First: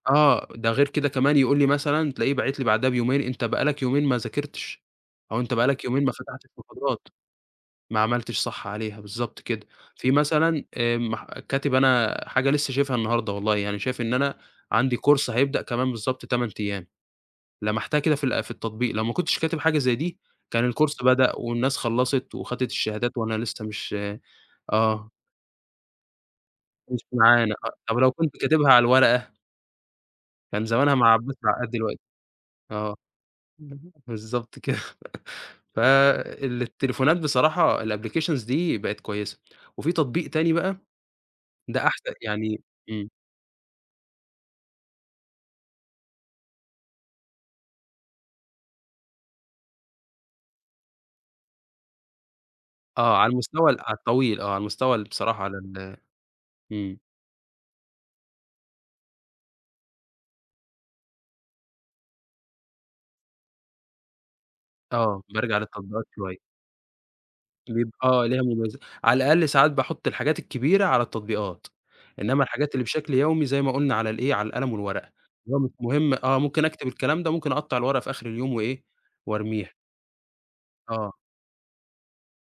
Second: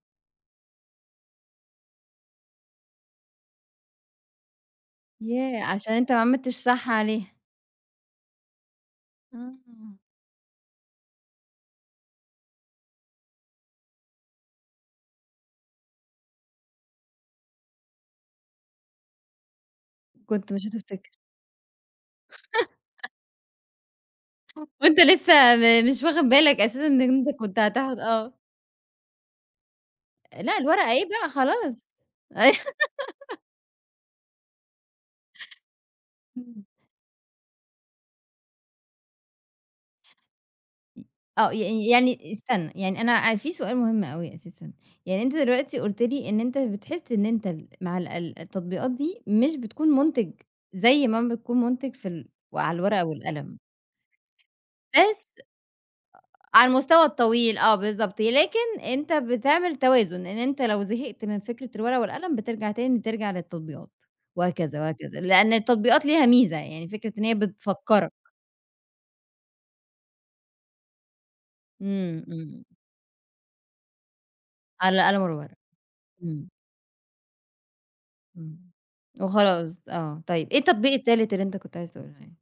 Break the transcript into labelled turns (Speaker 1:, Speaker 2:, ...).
Speaker 1: آه، ده غير كده كمان يقول لي مثلًا، تلاقيه باعت لي بعدها بيومين، أنت بقى لك يومين ما ذاكرتش، أو أنت
Speaker 2: ياه!
Speaker 1: بقى لك
Speaker 2: عشان
Speaker 1: يومين
Speaker 2: أنت
Speaker 1: ما
Speaker 2: ما
Speaker 1: فتحتش
Speaker 2: عملتش صح
Speaker 1: محاضرات،
Speaker 2: عليها.
Speaker 1: ما عملتش صح عليها بالضبط كده،
Speaker 2: اهم.
Speaker 1: في مثلًا آآ مح كاتب أنا حاجة لسّه شايفها النهارده والله يعني شايف إن أنا، عندي كورس هيبدأ كمان بالضبط 8 أيام، لَمَحتها كده في ال في التطبيق لو ما كنتش كاتب حاجة زي دي،
Speaker 2: كنت
Speaker 1: كان
Speaker 2: مش
Speaker 1: الكورس
Speaker 2: هتفتكر.
Speaker 1: بدأ والناس خلّصت، وخَدِت الشهادات وأنا لسّه مش
Speaker 2: [unintelligible] وأنت
Speaker 1: آه.
Speaker 2: لسّه م مش واخد بالك أساسًا إن
Speaker 1: مش
Speaker 2: أنت
Speaker 1: معانا
Speaker 2: كنت
Speaker 1: أ طب
Speaker 2: هتاخد
Speaker 1: ولو
Speaker 2: آه.
Speaker 1: كنت كاتبها على الورقة؟
Speaker 2: لأ
Speaker 1: كان
Speaker 2: الورقة
Speaker 1: زمانها
Speaker 2: إيه
Speaker 1: مع
Speaker 2: بقى
Speaker 1: عباس العقاد
Speaker 2: خلاص.
Speaker 1: دلوقتي،
Speaker 2: اي
Speaker 1: آه، اهم، بالضبط كده، ف
Speaker 2: إمم.
Speaker 1: التليفونات بصراحة الapplications دي بقِت كويسة، وفي تطبيق تاني بقى
Speaker 2: [unintelligible] آه
Speaker 1: ده
Speaker 2: ي
Speaker 1: أحسن
Speaker 2: يعني
Speaker 1: يعني
Speaker 2: استنى، يعني
Speaker 1: إمم.
Speaker 2: أنا في سؤال مهم أوي أساسًا، يعني أنت دلوقتي قُلت لي إن أنت بتحس إن أنت ال مع ال التطبيقات دي مش بتكون مُنتِج، زي ما بتكون مُنتِج في ال على الورقة
Speaker 1: آه، على
Speaker 2: والقلم
Speaker 1: المستوى ال على الطويل آه، على المستوى ال
Speaker 2: بس
Speaker 1: بصراحة على ال
Speaker 2: على
Speaker 1: إمم.
Speaker 2: المستوى الطويل آه بالضبط، لكن أنت بتعمل توازن، إن أنت لو زهقت من فكرة الورقة والقلم بترجع تاني ترجع للتطبيقات، وهكذا، وهكذا،
Speaker 1: آه،
Speaker 2: لإن
Speaker 1: بارجع
Speaker 2: التطبيقات
Speaker 1: للتطبيقات
Speaker 2: ليها
Speaker 1: شوية.
Speaker 2: ميزة، يعني فكرة إن هي
Speaker 1: بيب
Speaker 2: بتفكّرك.
Speaker 1: آه ليها مُمَيز على الأقل ساعات باحُط الحاجات الكبيرة على التطبيقات،
Speaker 2: إمم،
Speaker 1: إنما
Speaker 2: إمم.
Speaker 1: الحاجات اللي بشكل يومي زي ما قُلنا على الإيه على القلم
Speaker 2: على
Speaker 1: والورقة،
Speaker 2: القلم والورقة.
Speaker 1: اللي هو مش مهم آه،
Speaker 2: إمم.
Speaker 1: ممكن اكتب الكلام ده ممكن اقطّع الورقة في آخر اليوم
Speaker 2: إمم،
Speaker 1: وإيه؟ وارميها.
Speaker 2: وخلاص آه، طيب، إيه التطبيق
Speaker 1: آه.
Speaker 2: التالت اللي أنت كنت عايز تقوله لي؟